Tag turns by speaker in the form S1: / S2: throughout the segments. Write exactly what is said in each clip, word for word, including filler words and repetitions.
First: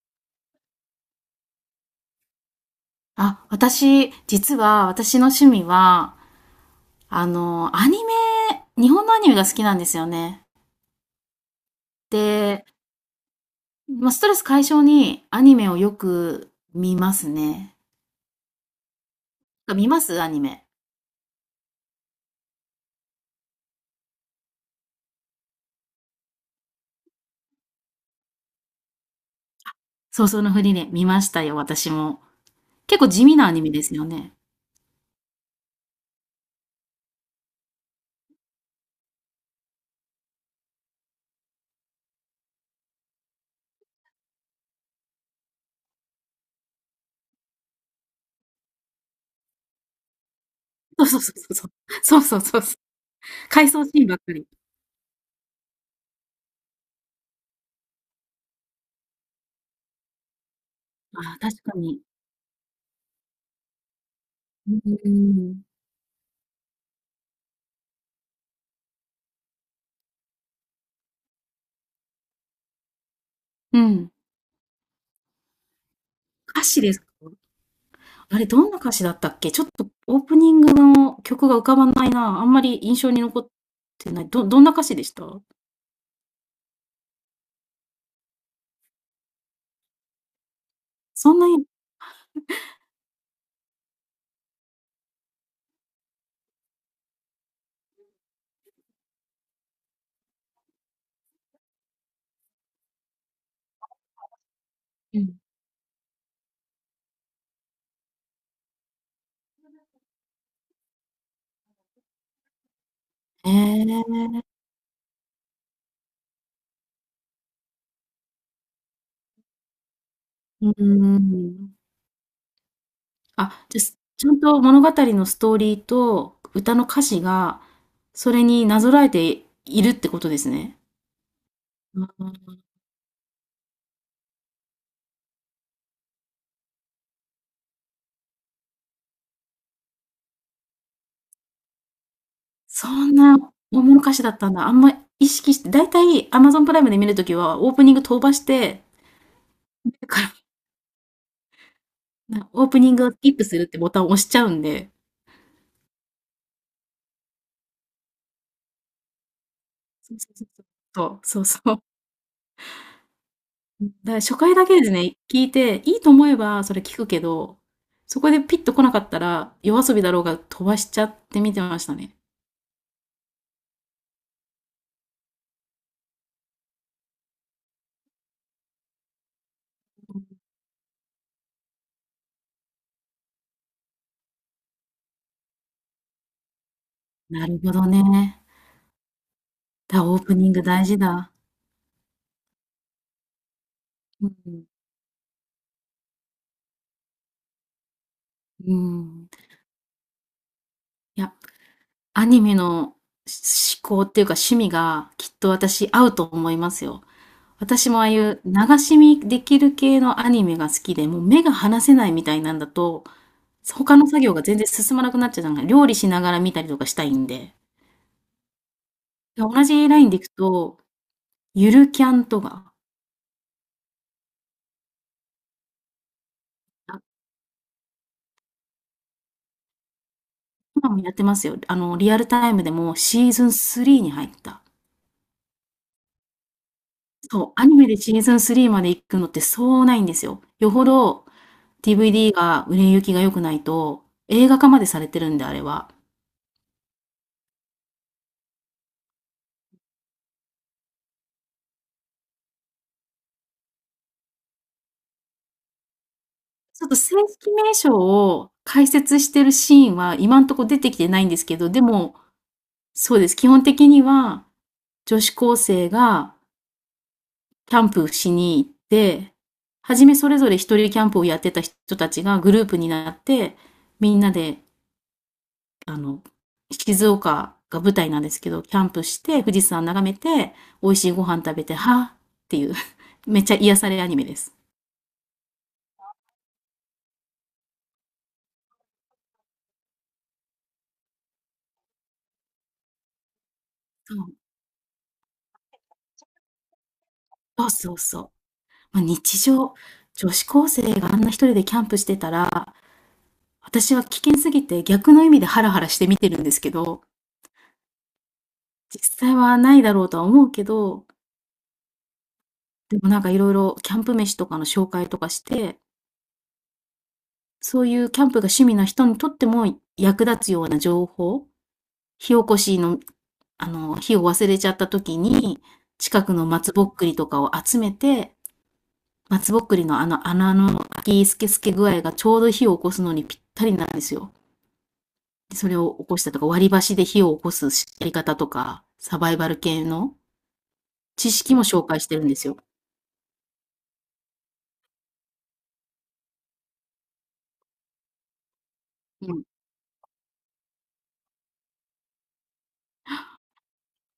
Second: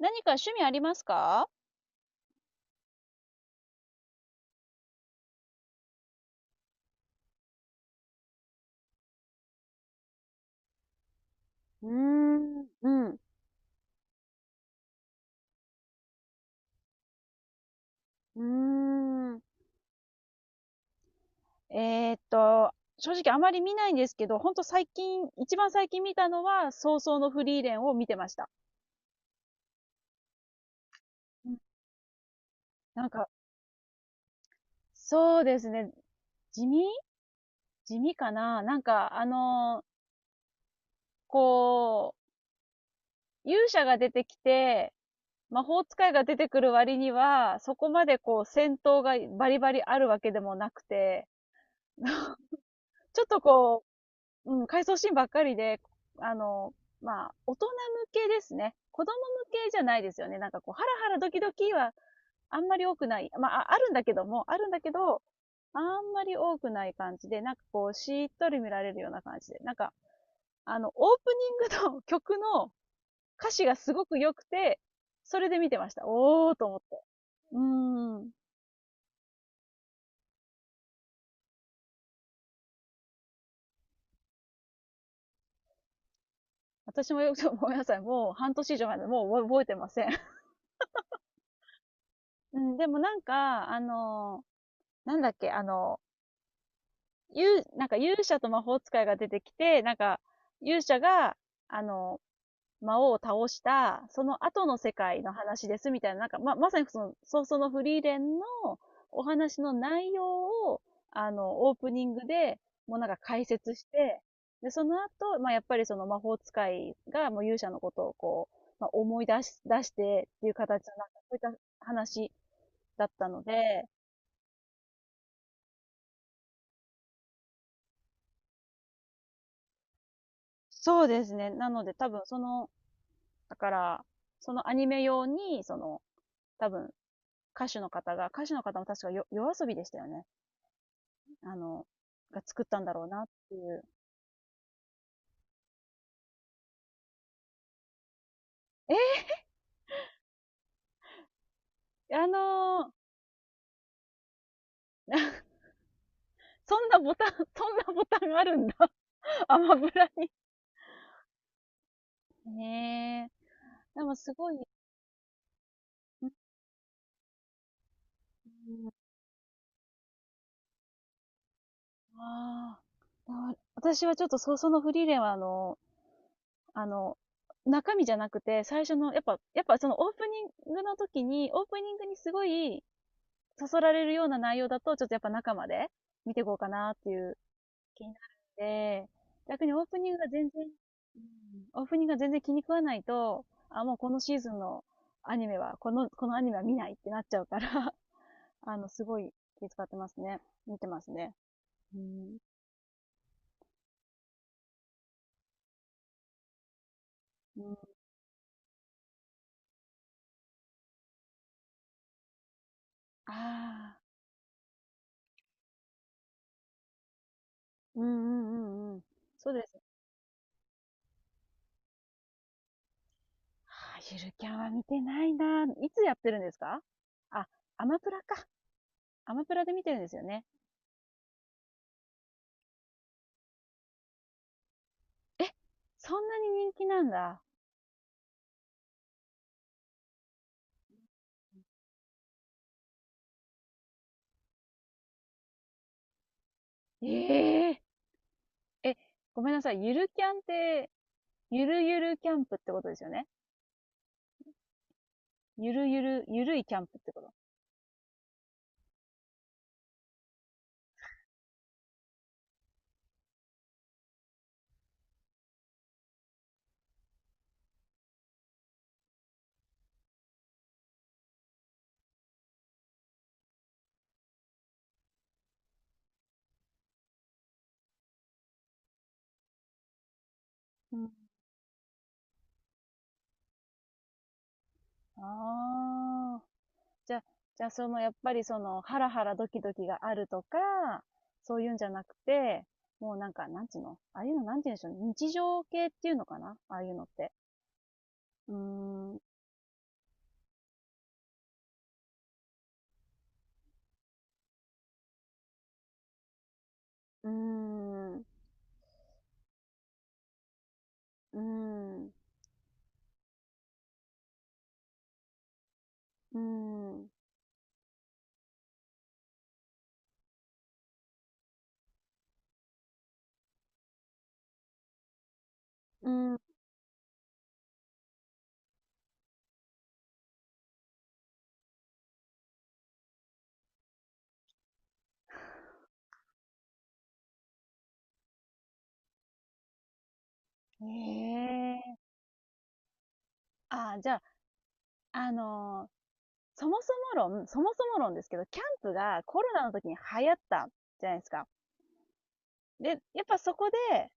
S1: 何か趣味ありますか？
S2: あ、私、実は、私の趣味は、あの、アニメ、日本のアニメが好きなんですよね。
S1: うー
S2: で、
S1: ん、うん、
S2: まあ、ストレス解消にアニメをよく見ますね。
S1: うーん。
S2: あ、見ますアニメ。
S1: えーっと、正直あまり見ないんですけど、ほんと最近、一番最近見たのは、早々のフリーレンを見てました。
S2: そうそうのふりね、見ました
S1: う
S2: よ、
S1: ん、
S2: 私も。結
S1: な
S2: 構
S1: ん
S2: 地
S1: か、
S2: 味なアニメですよね。
S1: そうですね。地味地味かな？なんか、あの、こう、勇者が出てきて、魔法使いが出てくる割には、そこまでこう戦闘がバリバリあるわけでもなく
S2: そうそう
S1: て、
S2: そうそう。
S1: ち
S2: そうそうそうそう。
S1: ょっと
S2: 回
S1: こ
S2: 想シーンばっかり。
S1: ううん、回想シーンばっかりで、あの、まあ、大人向けですね。子供向けじゃないですよね。なんかこう、ハラハラ
S2: あ
S1: ド
S2: あ、
S1: キド
S2: 確
S1: キ
S2: か
S1: は
S2: に。
S1: あんまり多くない。まあ、あるんだけども、あるんだけ
S2: う
S1: ど、
S2: ん。
S1: あんまり多くない感じで、なんかこう、しっとり見られるような感じで。なんか、あの、オープニングの曲の歌詞が
S2: う
S1: すご
S2: ん。
S1: く良くて、それで見てました。おー
S2: 歌
S1: と思っ
S2: 詞です
S1: て。
S2: か？
S1: うーん。
S2: あれ、どんな歌詞だったっけ？ちょっとオープニングの曲が浮かばないな。あんまり印象に残ってない。どどんな歌詞でした？
S1: 私もよく、ごめんなさい。もう半年以上前まで、もう覚えてません。
S2: そんなに。
S1: うん、でもなんか、あのー、なんだっけ、あの、ゆなんか勇者と魔法使いが出てきて、なんか、勇者が、あの、魔王を倒した、その後の世
S2: う
S1: 界の
S2: ん。
S1: 話ですみたいな、なんか、ま、まさにその、早々のフリーレンのお話の内容を、あの、オープニングで、もうなんか解
S2: え
S1: 説して、
S2: え、
S1: で、その後、まあ、やっぱりその魔法使いがもう勇者のことをこう、まあ、思い出し、出してっていう
S2: うー
S1: 形の、なんかそういった
S2: ん。
S1: 話だったの
S2: あ、じゃ、
S1: で、
S2: すちゃんと物語のストーリーと歌の歌詞が、それになぞらえているってことですね。
S1: そうですね。なので
S2: う
S1: 多
S2: ん
S1: 分そ
S2: うん。
S1: のだから、そのアニメ用に、その、多分、歌手の方が、歌手の方も確かよ夜遊びでしたよね。あの、が作ったん
S2: そ
S1: だろう
S2: ん
S1: なっ
S2: な
S1: ていう。
S2: 大の歌詞だったんだ。あんま意識してだいたい Amazon プライムで見る時はオープニング飛ばして、
S1: え
S2: だか
S1: あ
S2: ら、なオープ
S1: のー
S2: ニングをスキップするってボタンを押しちゃうんで、
S1: そんなボタン、そんなボタンあるんだ。アマブラ
S2: そう
S1: に。
S2: そうそうそう。そう、そうそう。
S1: ねえ。
S2: だか
S1: で
S2: ら
S1: もす
S2: 初
S1: ご
S2: 回
S1: い、
S2: だけですね、聞いて、いいと
S1: う
S2: 思
S1: ん、
S2: えばそれ聞くけど、そこでピッと来なかったら、夜遊びだろうが飛ばしちゃって見てましたね。
S1: ああ私はちょっとそ、そのフリーレンはあの、あの、中身じゃなくて、最初の、やっぱ、やっぱそのオープニングの時に、オープニングにすごい、そそられるような内容だと、ちょっとやっぱ中まで見ていこうかなっていう
S2: なるほど
S1: 気になる
S2: ね。
S1: んで、逆にオープ
S2: だ、
S1: ニン
S2: オ
S1: グ
S2: ー
S1: が
S2: プニ
S1: 全
S2: ング
S1: 然、
S2: 大事
S1: う
S2: だ。
S1: ん、オープニングが全然気に食わないと、あ、もうこの
S2: う
S1: シーズン
S2: ん。
S1: のアニメは、この、このアニメは見ないってなっちゃうから
S2: う
S1: あの、すご
S2: ん。
S1: い気遣ってますね。見てます
S2: いや、
S1: ね。う
S2: ア
S1: ん。
S2: ニメのし嗜好っていうか趣味がきっと私合うと思いますよ。
S1: うん、
S2: 私もああいう流し見できる系のアニメが好きで、もう目が離せないみたいなんだと、
S1: あ
S2: 他
S1: あ、
S2: の作業が全然進まなくなっちゃう、なん料理しながら見たりとかしたいんで。
S1: うんうんうんうん。そうで
S2: 同
S1: す。
S2: じラインでいくと、ゆるキャンとか、
S1: ああ、ゆるキャンは見てないな。いつやってるんですか？
S2: あ、
S1: あ、アマプラか。アマプラで見てるんですよね。
S2: 今もやってますよ。あの、リアルタイムでもシーズンスリーに入った。
S1: え、そんなに人気なんだ。
S2: そう、アニメでシーズンスリーまで行くのってそうないんですよ。よほど ディーブイディー が売れ行きが良くないと、映画化までされてるんで、あれは。
S1: えええ、ごめんなさい。ゆるキャンって、ゆるゆるキャンプってことですよね。ゆるゆる、ゆるいキャ
S2: ち
S1: ン
S2: ょっ
S1: プ
S2: と
S1: って
S2: 正
S1: こと。
S2: 式名称を解説してるシーンは今んとこ出てきてないんですけど、でも、そうです。基本的には、女子高生がキャンプしに行って、はじめそれぞれ一人キャンプをやってた人たちがグループになって、みんなで、あの、静岡が舞台なんですけど、キャンプして、富士山眺めて、美
S1: う
S2: 味し
S1: ん、
S2: いご飯食べて、はぁっていう めっちゃ癒されアニメです。
S1: ああ、じゃ、じゃあその、やっぱりその、ハラハラドキドキがあるとか、そういうんじゃなくて、もうなんか、なんつうのああいうの、
S2: そ
S1: なんて言うんでしょうね。日常系っていうのかなああいうのって。
S2: う、そうそうそう。
S1: うー
S2: まあ、
S1: ん、う
S2: 日常、女子高生があんな一人でキャンプしてたら、私は危険すぎて逆の意味でハラハラして見てるんですけど、
S1: ーん、う
S2: 実際はないだろうとは思うけど、
S1: ーん、う
S2: でもなんかいろいろキャンプ飯とかの紹介とかして、
S1: ーん、う
S2: そういうキャンプが趣味な人にとっても役立つような情報、火起こしの、あの、火を忘れちゃった時に、
S1: ー
S2: 近く
S1: ん。
S2: の松ぼっくりとかを集めて、松ぼっくりのあの穴の開きスケスケ具合がちょうど火を起こすのにぴったりなんですよ。で、それを起こしたとか、割り箸で火を起こすやり方とか、サバイバル系の知識も紹
S1: え
S2: 介し
S1: え
S2: てるんですよ。
S1: ああ、じゃあ、あのーそもそも論、そもそも論ですけど、キャンプが
S2: う
S1: コ
S2: ん。
S1: ロナの時に流行ったじゃないですか。で、やっぱそこで、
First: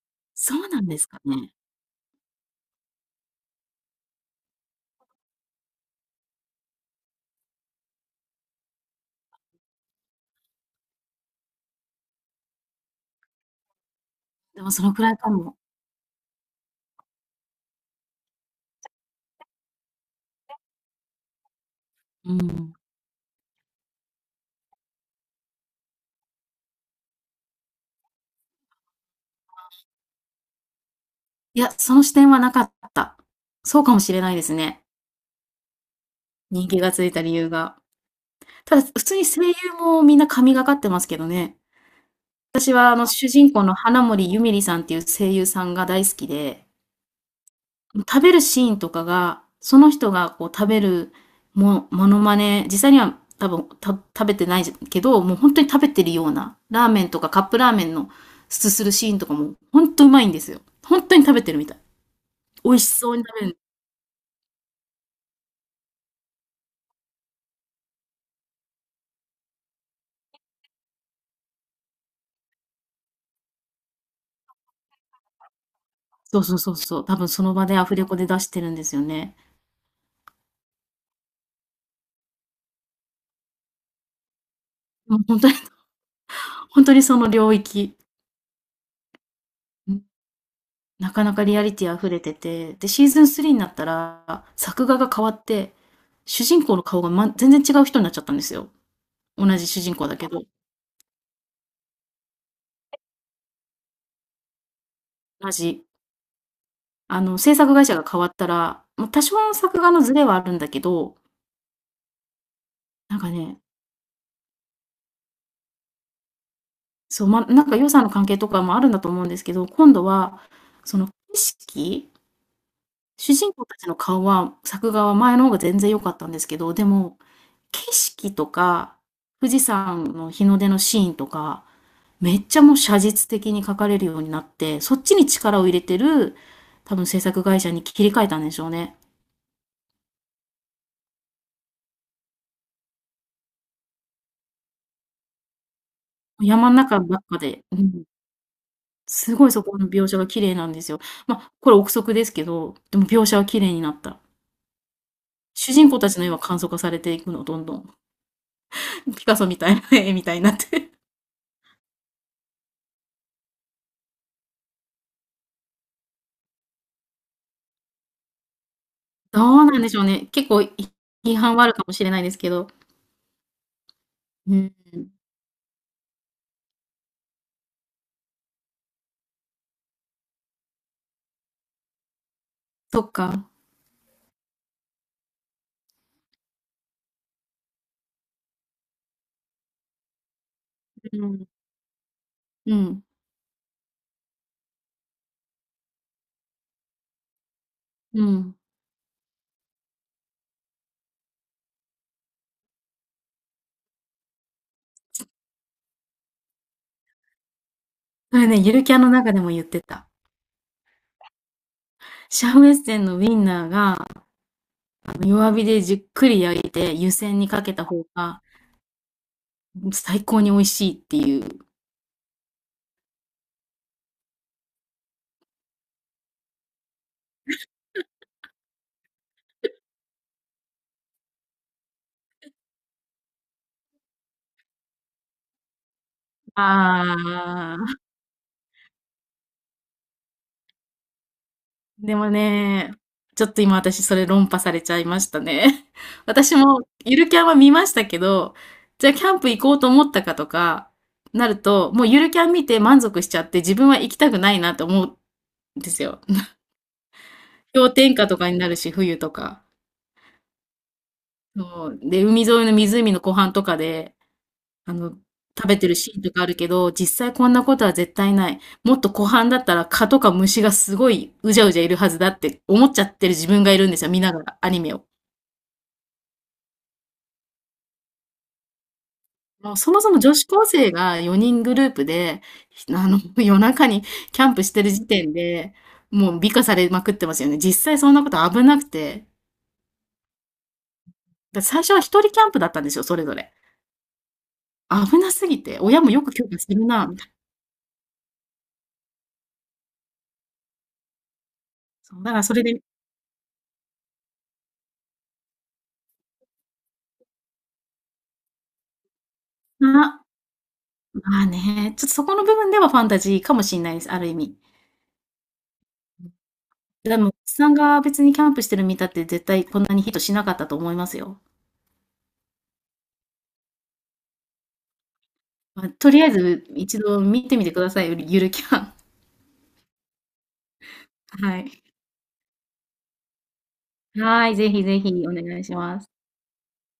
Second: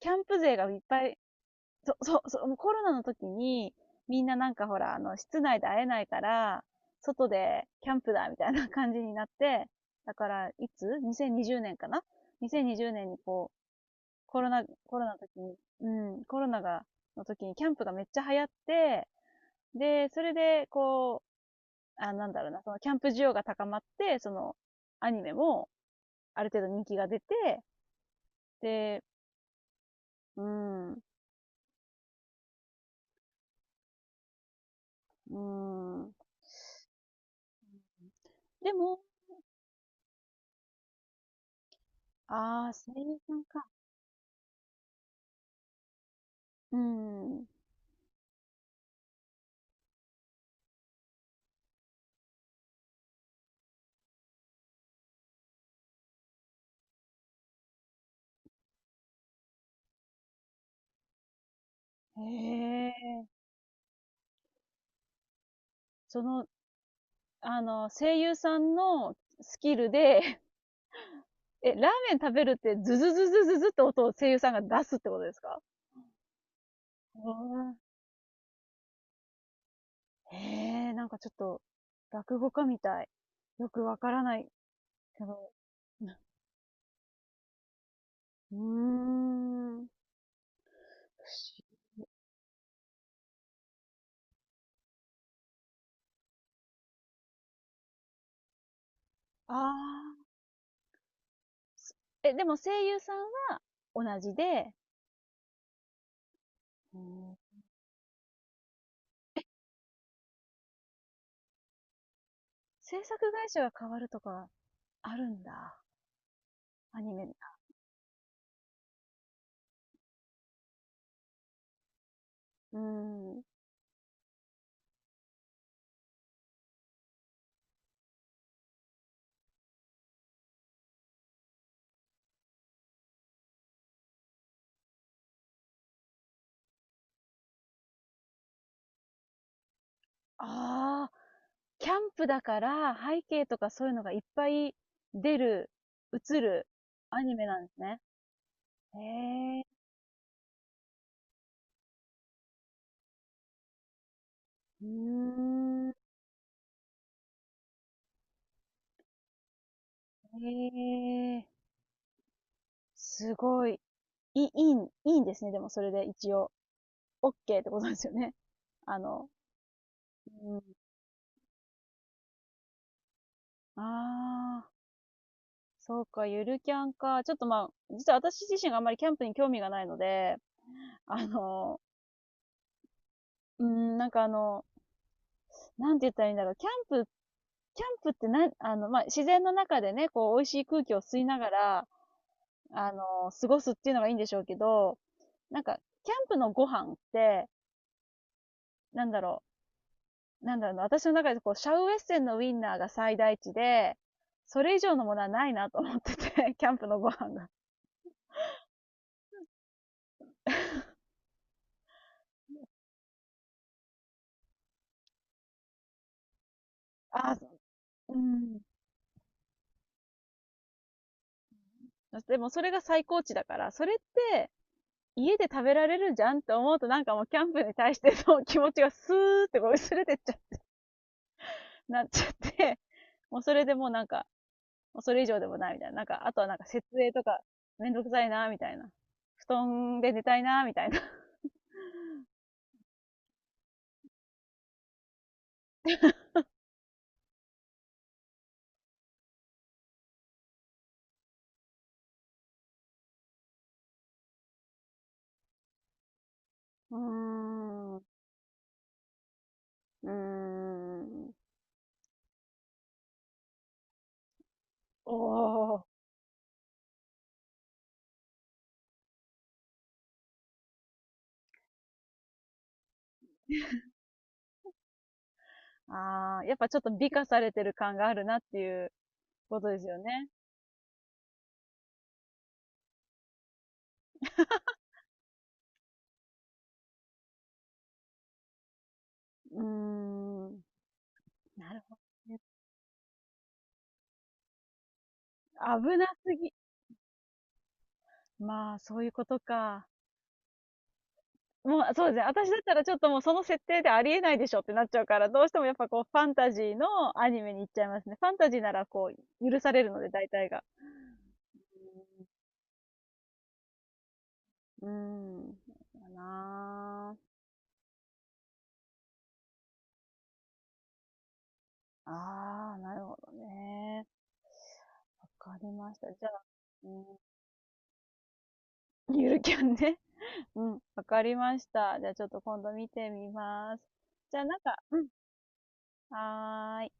S1: キャンプ勢
S2: そう
S1: がいっ
S2: なんで
S1: ぱ
S2: す
S1: い、
S2: かね。
S1: そ、そ、そ、もうコロナの時に、みんななんかほら、あの、室内で会えないから、外でキャンプだ、みたいな感じになって、だから、いつ ?2020 年かな ?にせんにじゅうねん 年にこう、コロ
S2: で
S1: ナ、
S2: もその
S1: コ
S2: く
S1: ロ
S2: ら
S1: ナ
S2: い
S1: の
S2: か
S1: 時に、
S2: も。
S1: うん、コロナが、の時にキャンプがめっちゃ流行って、で、それで、こう、あな
S2: う
S1: んだろうな、そ
S2: ん。
S1: のキャンプ需要が高まって、その、アニメもある程度人気が出て、で、うん、う
S2: いや、その視点はなかった。そうかもしれないですね。
S1: ん。
S2: 人気がついた理由が。
S1: で
S2: ただ、普
S1: も、
S2: 通に声優もみんな神がかってますけどね。
S1: ああ、
S2: 私はあ
S1: 声
S2: の
S1: 優
S2: 主
S1: さん
S2: 人公
S1: か。
S2: の花森ゆみりさんっていう声優さんが大好きで、
S1: うん。
S2: 食べるシーンとかが、その人がこう食べるもモノマネ、実際には多分、た食べてないけど、もう本当に食べてるような、ラーメンとかカップラーメンのすするシーンとかも、本当うまいんですよ。本当に食べてるみたい。
S1: へ
S2: 美味しそうに
S1: え。
S2: 食べる、
S1: その、あの、声優さんのスキルで、え、ラーメン食べるってズズズズズズって音を声優さんが出すってことですか？
S2: そうそうそうそう、多分
S1: う
S2: その場
S1: ん
S2: でアフレコで出してるんですよね。
S1: へえ、なんかちょっと、落語家みたい。よくわからない
S2: もう
S1: け
S2: ほんと
S1: ど。
S2: にほんと にその領域、
S1: うーん。不
S2: うん、なかなかリア
S1: 思
S2: リティ溢れてて、で、シーズンスリーになったら、作画が変わって、主人公の顔が、ま全然違う人になっちゃったんですよ。同じ
S1: ああ、
S2: 主人公だけど、
S1: すえ、でも声優さんは同じで、
S2: 同じ。
S1: う
S2: あ
S1: ん、
S2: の、制作会社が変わったら、ま、多少の作画のズレはあるんだけど、
S1: 制作
S2: なんか
S1: 会
S2: ね、
S1: 社が変わるとかあるんだ。アニ
S2: そう、
S1: メ。
S2: ま、なんか予算の関係とかもあるんだと思うんですけど、今度は、その景色
S1: う
S2: 主
S1: ん。
S2: 人公たちの顔は、作画は前の方が全然良かったんですけど、でも、景色とか、富士山の日の出のシーンとか、めっちゃもう写実的に描かれるようになって、そっちに力を入れてる、多分制作会社に切り替えたんでしょうね。
S1: ああ、キャンプだから背景とかそういうのがいっぱい出る、映る
S2: 山ん中ば
S1: ア
S2: っ
S1: ニ
S2: か
S1: メな
S2: で、
S1: んで
S2: う
S1: すね。
S2: ん、すごい
S1: へ
S2: そ
S1: え、
S2: この描写が綺麗なんですよ。ま、これ憶測ですけど、でも描写は綺麗になった。
S1: うー
S2: 主
S1: ん、
S2: 人
S1: へ
S2: 公たちの絵は簡素化されていくの、どんどん。ピカソみたいな絵みたいになって。
S1: え、すごい。いい、いいん、いいんですね。でもそれで一応、OK ってことですよね。あの、
S2: どうなんでしょうね。結
S1: う
S2: 構
S1: ん。
S2: い批判はあるかもしれないですけど。う
S1: ああ。
S2: ん、
S1: そうか、ゆるキャンか。ちょっとまあ、実は私自身があんまりキャンプに興味がないので、あの、
S2: そっか。
S1: うーん、なんかあの、なんて言ったらいいんだろう。キャンプ、キャンプってな、あの、まあ、自然の中でね、こう、美味しい空気を
S2: う
S1: 吸いな
S2: ん、
S1: がら、
S2: う
S1: あ
S2: ん、
S1: の、過ごすっていうのがいいんでしょうけど、なんか、キャンプのご飯って、
S2: うん。
S1: なんだろう、なんだろうな、私の中でこう、シャウエッセンのウインナーが最大値で、それ以上のものはないなと思ってて、キャンプのご飯が。
S2: それね、ゆるキャンの中でも言ってた。シャウエッセンのウィンナーが、あの、弱火でじっくり焼いて湯
S1: あ、
S2: 煎にかけた方
S1: う
S2: が、
S1: ん。
S2: 最高に美味しいっていう。
S1: でもそれが最高値だから、それって家で食べられるじゃんって思うとなんかもうキャンプに対しての 気持ちがスーってこう薄れてっちゃ、なっちゃって、もうそれでもうなんか、もうそれ以上でもないみたいな。なんか、あとはなんか設営とか
S2: あ
S1: めん
S2: あ。
S1: どくさいなみたいな。布団で寝たいなみたいな。
S2: でもね、ちょっと今私それ論破されちゃいましたね。私もゆるキャンは見ましたけど、じゃあキャンプ行こうと思ったかとかなると、もうゆるキャン見て満足しちゃって自分は行きたくないなと思うんですよ。
S1: うー
S2: 氷
S1: ん。う
S2: 点下とかになるし、冬とか。
S1: ーん。
S2: そうで、海沿いの湖の湖畔とかで、あ
S1: お
S2: の、食べ
S1: ー。
S2: てるシーンとかあるけど、実際こんなことは絶対ない。もっと湖畔だったら蚊とか虫がすごいうじゃうじゃいるはずだって思っちゃってる自分がいるんですよ、見ながらアニメを。
S1: あー、やっぱちょっと美化されてる感があるなっていうこと
S2: もう
S1: です
S2: そ
S1: よ
S2: もそも
S1: ね。
S2: 女子高生がよにんグループで、あの、夜中にキャンプしてる時点で、もう美化されまくってますよね。実際そんなこと危なくて。
S1: うーん。
S2: だ
S1: なる
S2: 最初
S1: ほ
S2: は一人
S1: どね。
S2: キャンプだったんですよ、それぞれ。危なすぎて、
S1: 危
S2: 親
S1: な
S2: もよく
S1: す
S2: 許
S1: ぎ。
S2: 可するな、みたいな。
S1: まあ、そういうことか。もう、そうです
S2: そ
S1: ね。
S2: う、だから
S1: 私
S2: そ
S1: だっ
S2: れ
S1: た
S2: で
S1: らちょっともうその設定でありえないでしょってなっちゃうから、どうしてもやっぱこうファンタジーのアニメに行っちゃいますね。ファンタジーならこう許されるの
S2: ま
S1: で
S2: あ、
S1: 大体が。
S2: まあね、ちょっとそこの部分ではファンタジーかもしんないです、ある意味。
S1: うん。うんだな
S2: でも、おじさんが別にキャンプしてる見たって絶対こんなにヒットしなかったと思いますよ。
S1: あ。ああ、なるほどね。わかり
S2: まあ、
S1: ました。
S2: とり
S1: じ
S2: あ
S1: ゃ
S2: え
S1: あ、
S2: ず
S1: う
S2: 一
S1: ん、
S2: 度見てみてください、ゆるゆるキャン。
S1: ゆるキャンね。うん、わかりま
S2: は
S1: し
S2: い。
S1: た。じゃあちょっと今度見てみます。じゃあ
S2: は
S1: な
S2: い、
S1: ん
S2: ぜ
S1: か、
S2: ひぜ
S1: うん、
S2: ひお願いします。
S1: はーい。